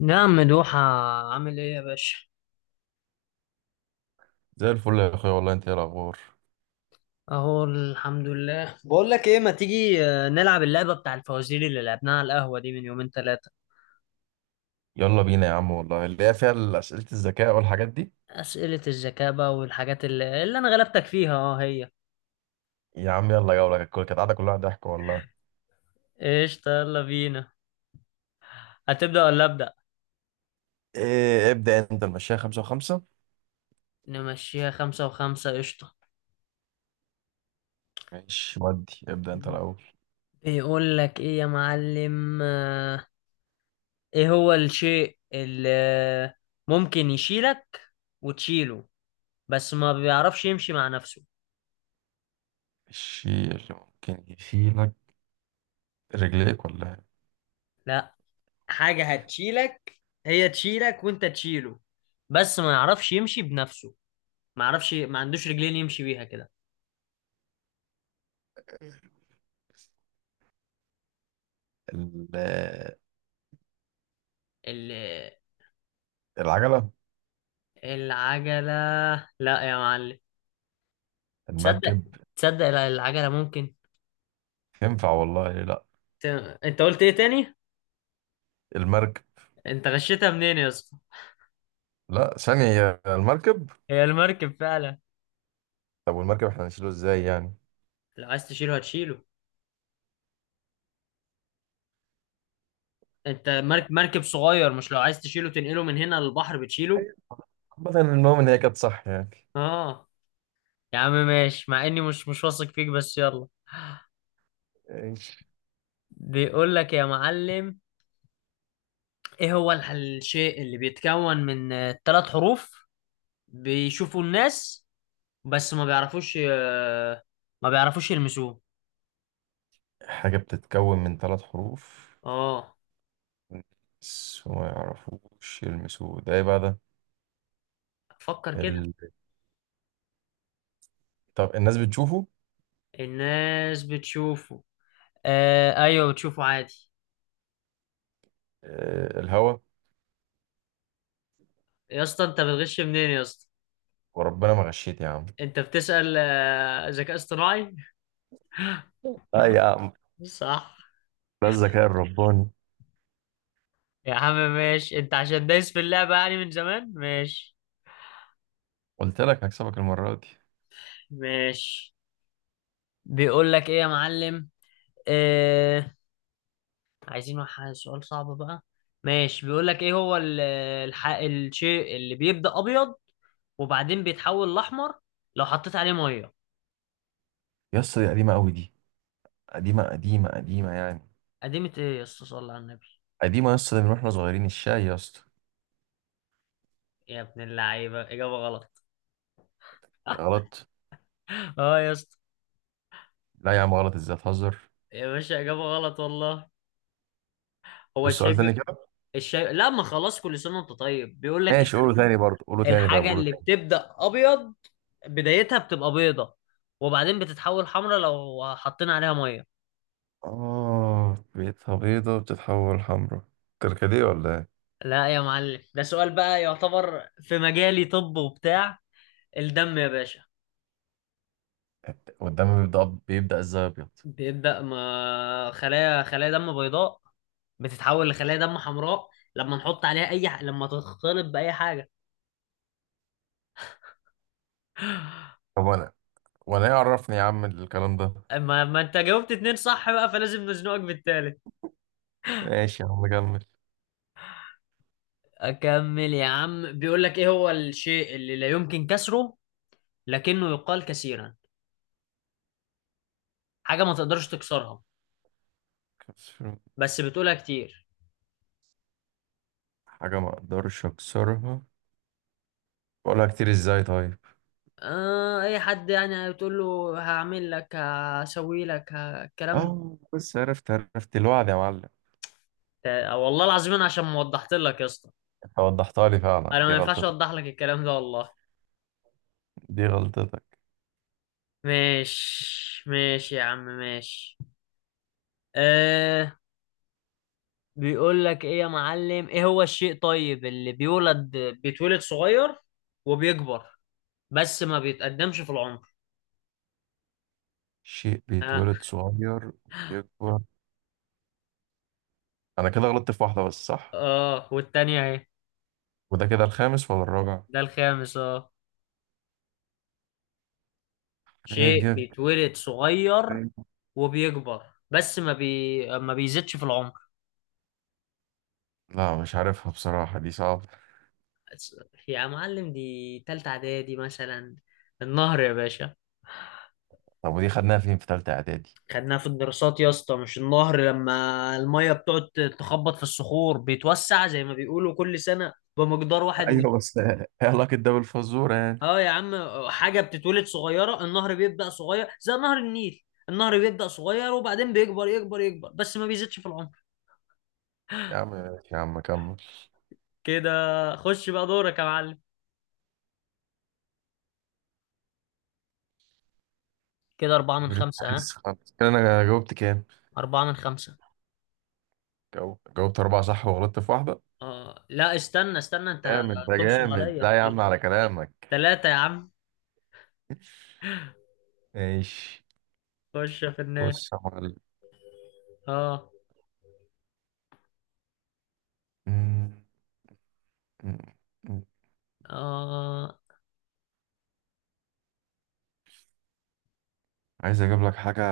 نعم، مدوحة. عامل ايه يا باشا؟ زي الفل يا اخويا والله، انت ايه الاخبار؟ اهو الحمد لله. بقول لك ايه، ما تيجي نلعب اللعبة بتاع الفوازير اللي لعبناها على القهوة دي من يومين ثلاثة. يلا بينا يا عم والله، اللي هي فيها اسئله الذكاء والحاجات دي. أسئلة الذكاء بقى والحاجات اللي انا غلبتك فيها هي. يا عم يلا جوله، كانت قاعده كلها ضحك والله. قشطة، يلا بينا. هتبدأ ولا أبدأ؟ إيه ابدا انت، المشاية خمسة وخمسة. نمشيها خمسة وخمسة، قشطة. ماشي، ودي ابدا انت الاول. بيقول لك ايه يا معلم. ايه هو الشيء اللي ممكن يشيلك وتشيله، بس ما بيعرفش يمشي مع نفسه. الشيل ممكن يشيلك رجليك ولا لا، حاجة هتشيلك، هي تشيلك وانت تشيله، بس ما يعرفش يمشي بنفسه. ما يعرفش، ما عندوش رجلين يمشي بيها كده. إيه؟ ال- ال... العجله. العجلة. لا يا معلم. تصدق، المركب. تصدق لا، العجلة ممكن. تنفع والله، ليه لا. ت... انت قلت ايه تاني؟ المركب. انت غشيتها منين يا اسطى؟ لا ثانيه، يا المركب. هي المركب فعلا. طب والمركب احنا هنشيله ازاي يعني؟ لو عايز تشيله هتشيله. انت لا. مركب مركب صغير، مش لو عايز تشيله تنقله من هنا للبحر بتشيله؟ أيوة. عامة المهم ان هي كانت صح اه. يا عم ماشي، مع اني مش واثق فيك، بس يلا. يعني. بيقول لك يا معلم، ايه هو الشيء اللي بيتكون من ثلاث حروف، بيشوفوا الناس بس ما بيعرفوش، ما بيعرفوش يلمسوه. حاجة بتتكون من ثلاث حروف اه، بس ما يعرفوش يلمسوه، ده ايه بقى ده؟ فكر كده. ال... طب الناس بتشوفه؟ الناس بتشوفه. آه ايوه، بتشوفه عادي. آه، الهوا. يا اسطى انت بتغش منين يا اسطى؟ وربنا ما غشيت يا عم. انت بتسأل ذكاء اصطناعي. اه يا عم، صح. ده الذكاء الرباني. يا عم ماشي، انت عشان دايس في اللعبة يعني من زمان، ماشي. قلت لك هكسبك المرة دي. ماشي. بيقول لك ايه يا معلم. آه عايزين سؤال صعب بقى. ماشي، بيقول لك ايه هو الشيء اللي بيبدأ ابيض، وبعدين بيتحول لاحمر لو حطيت عليه ميه. يا اسطى دي قديمة قوي دي، قديمة قديمة قديمة يعني. قديمة ايه يا اسطى؟ صلى على النبي. قديمة يا اسطى، ده من واحنا صغيرين الشاي يا اسطى. يا ابن اللعيبة اجابة غلط. غلط. اه يا اسطى. لا يا عم، غلط ازاي تهزر؟ يا باشا اجابة غلط والله. هو بس الشاي سؤال تاني كده. الشاي لا. ما خلاص، كل سنة وانت طيب. بيقول لك ماشي قوله تاني، برضه قوله تاني، طب الحاجة قوله اللي تاني. بتبدأ ابيض، بدايتها بتبقى بيضة، وبعدين بتتحول حمرا لو حطينا عليها ميه. اه بيتها بيضة بتتحول حمرا، كركديه ولا إيه؟ لا يا معلم، ده سؤال بقى يعتبر في مجالي، طب وبتاع. الدم يا باشا. قدامي بيبدأ ازاي ابيض؟ بيبدأ ما خلايا دم بيضاء، بتتحول لخلايا دم حمراء لما نحط عليها لما تختلط بأي حاجة. طب وانا ايه، عرفني يا عم الكلام ده. ما انت جاوبت اتنين صح بقى، فلازم نزنقك بالتالت. ماشي يا عم كمل. اكمل يا عم. بيقول لك ايه هو الشيء اللي لا يمكن كسره، لكنه يقال كثيرا. حاجة ما تقدرش تكسرها، بس بتقولها كتير. حاجة ما اقدرش اكسرها بقولها كتير، ازاي طيب؟ اي حد يعني بتقول له هعمل لك، هسوي لك، الكلام ده. اه بس، عرفت عرفت الوعد يا معلم. والله العظيم انا عشان ما وضحت لك يا اسطى. انت وضحتها لي فعلا، انا ما دي ينفعش غلطتك. اوضح لك الكلام ده والله. دي غلطتك. ماشي، ماشي يا عم، ماشي. آه بيقول لك ايه يا معلم. ايه هو الشيء طيب اللي بيتولد صغير وبيكبر، بس ما بيتقدمش في العمر؟ شيء ها. بيتولد صغير ويكبر. انا كده غلطت في واحدة بس صح، اه، والتانية اهي. وده كده الخامس ولا الرابع؟ ده الخامس، اه. ايه شيء جبت. بيتولد صغير وبيكبر، بس ما بيزيدش في العمر. لا مش عارفها بصراحة، دي صعبة. أس- يا معلم دي تالتة اعدادي مثلا. النهر يا باشا. طب ودي خدناها فين في تالتة اعدادي؟ خدناها في الدراسات يا اسطى. مش النهر لما المية بتقعد تخبط في الصخور، بيتوسع زي ما بيقولوا كل سنة بمقدار واحد. ايوه بس ايه علاقة ده بالفزورة يعني؟ اه يا عم، حاجة بتتولد صغيرة. النهر بيبدأ صغير زي نهر النيل. النهر بيبدأ صغير وبعدين بيكبر يكبر يكبر، بس ما بيزيدش في العمر. يا عم ماشي يا عم كمل. كده. خش بقى دورك يا معلم. كده أربعة من بريك خمسة. ها؟ عايز خالص كده، انا جاوبت كام؟ أربعة من خمسة. جاوبت اربعة صح وغلطت في واحدة. لا، استنى استنى. أنت جامد ده تنصب جامد، عليا. لا يا عم على كلامك. تلاتة يا عم. ماشي. خش في النار. بص يا معلم. آه. مم، مم، مم. آه، عايز اجيب لك حاجة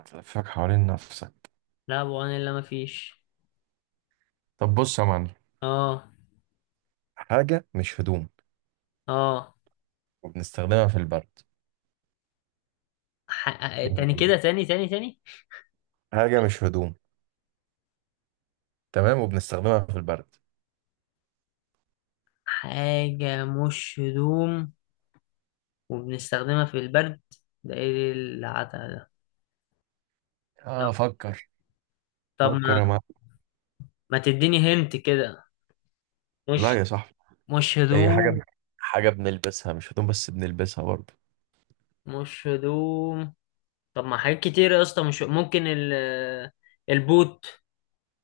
تلفك حوالين نفسك. لا، أبو عن إلا مفيش. طب بص يا معلم. آه. حاجة مش هدوم آه. وبنستخدمها في البرد، ح... إيه تاني كده. هي؟ تاني تاني تاني. حاجة مش هدوم، تمام، وبنستخدمها في البرد. حاجة مش هدوم وبنستخدمها في البرد، ده إيه العتا ده؟ طب. اه فكر. طب فكر يا معلم. ما تديني هنت كده؟ لا مش يا صاحبي. مش هي حاجة، هدوم. حاجة بنلبسها مش هدوم بس بنلبسها برضه. مش هدوم. طب ما حاجات كتير يا اسطى، مش ممكن البوت.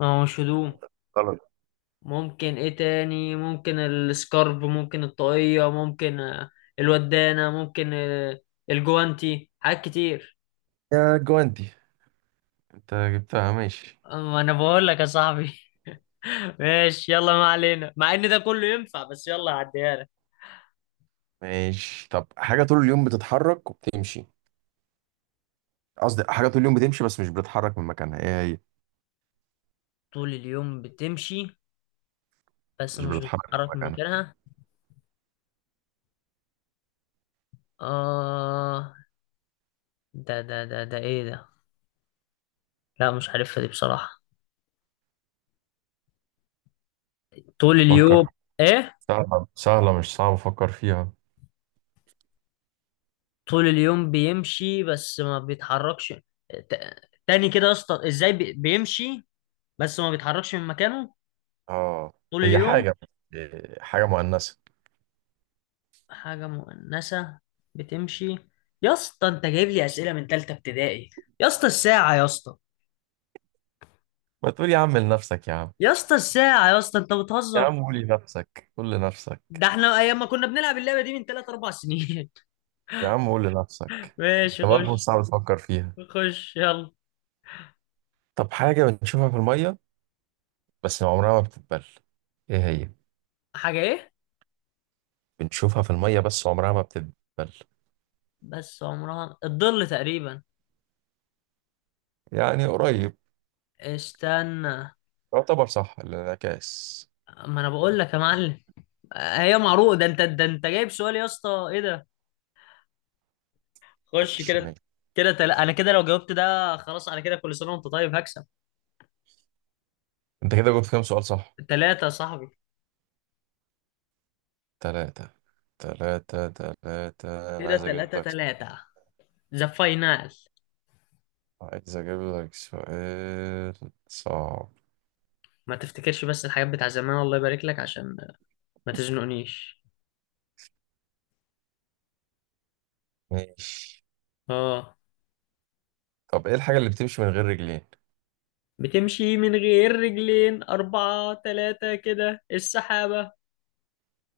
ما هو مش هدوم. غلط. ممكن ايه تاني؟ ممكن السكارف، ممكن الطاقية، ممكن الودانة، ممكن الجوانتي. حاجات كتير. يا جواندي انت جبتها. ماشي ما انا بقول لك يا صاحبي. ماشي، يلا ما علينا، مع ان ده كله ينفع، بس يلا هعديها لك. ماشي. طب حاجة طول اليوم بتتحرك وبتمشي، قصدي حاجة طول اليوم بتمشي بس مش بتتحرك من مكانها، ايه هي؟ طول اليوم بتمشي بس مش مش بتتحرك من بتتحرك من مكانها. مكانها؟ اه. ده ايه ده؟ لا مش عارفها دي بصراحة. طول اليوم فكر. ايه؟ سهلة سهلة، مش صعب أفكر فيها. طول اليوم بيمشي بس ما بيتحركش. ت- تاني كده يا اسطى. ازاي بيمشي بس ما بيتحركش من مكانه اه طول هي اليوم؟ حاجة، إيه، حاجة مؤنثة. حاجة مؤنثة بتمشي. يا اسطى انت جايب لي أسئلة من تالتة ابتدائي. يا اسطى الساعة يا اسطى. ما تقول يا عم لنفسك يا عم. يا اسطى الساعة يا اسطى، انت يا بتهزر. عم قول لنفسك قول لنفسك. ده احنا ايام ما كنا بنلعب اللعبة دي من تلات اربع سنين. يا عم قول لنفسك. ماشي، أنت برضه مش خش. صعب تفكر فيها. خش يلا. طب حاجة بنشوفها في المية بس عمرها ما بتتبل، إيه هي؟ حاجة ايه؟ بنشوفها في المية بس عمرها ما بتتبل. بس عمرها. الظل تقريبا. يعني قريب. استنى. يعتبر صح الانعكاس. ما انا بقول لك يا معلم، هي معروف ده انت جايب سؤال يا اسطى، ايه ده؟ خش ماشي كده. ماشي. كده انا كده لو جاوبت ده خلاص. انا كده كل سنه وانت طيب، هكسب. انت كده جبت كام سؤال صح؟ ثلاثة يا صاحبي. تلاتة. تلاتة تلاتة، انا كده عايز اجيب ثلاثة لك. ثلاثة. ذا فاينال. عايز اجيب لك سؤال صعب. ما تفتكرش بس الحاجات بتاع زمان، الله يبارك لك، عشان ما تزنقنيش. ماشي. اه. طب ايه الحاجة اللي بتمشي من غير رجلين؟ بتمشي من غير رجلين، أربعة، ثلاثة، كده السحابة.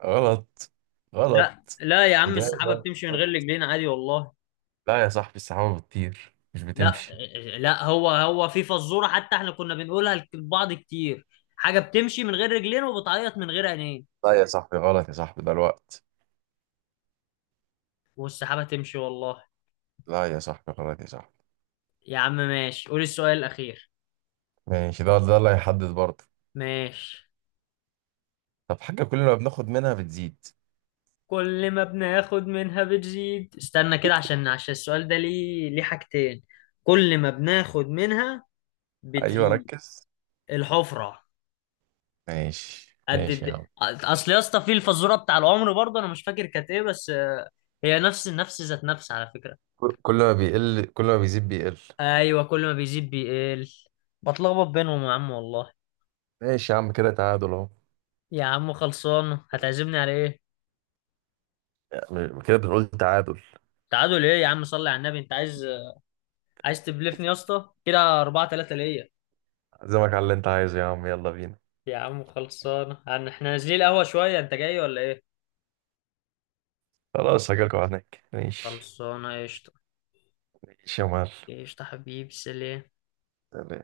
غلط. غلط. لا لا يا عم، السحابة إجابة بتمشي من غير غلط. رجلين عادي والله. لا يا صاحبي السحابة بتطير مش لا، بتمشي. لا هو في فزورة حتى احنا كنا بنقولها لبعض كتير. حاجة بتمشي من غير رجلين وبتعيط من غير عينين. لا يا صاحبي غلط يا صاحبي ده الوقت. والسحابة تمشي والله. لا يا صاحبي غلط يا صاحبي. يا عم ماشي، قول السؤال الأخير. ماشي، ده اللي هيحدد برضه. ماشي. طب حاجة كل ما بناخد منها بتزيد. كل ما بناخد منها بتزيد. استنى كده عشان السؤال ده ليه، حاجتين. كل ما بناخد منها ايوه بتزيد. ركز. الحفرة. ماشي قد ماشي يا عم. أصل يا اسطى، في الفزورة بتاع العمر برضه أنا مش فاكر كانت إيه، بس هي نفس نفس ذات نفس على فكرة. كل ما بيزيد بيقل. أيوة كل ما بيزيد بيقل. بتلخبط بينهم يا عم والله. ماشي يا عم كده تعادل اهو. يا عم خلصان، هتعزمني على إيه؟ كده بنقول تعادل. تعادل إيه يا عم؟ صلي على النبي. أنت عايز تبلفني يا اسطى، كده 4-3 ليا. عزمك على اللي انت عايزه يا عم، يلا بينا. يا عم خلصانه. يعني احنا نازلين القهوه شويه، انت جاي ولا ايه؟ خلاص هجيلكوا هناك ماشي. خلصانه قشطه. ماشي يا معلم. قشطه حبيبي. سلام. سلام.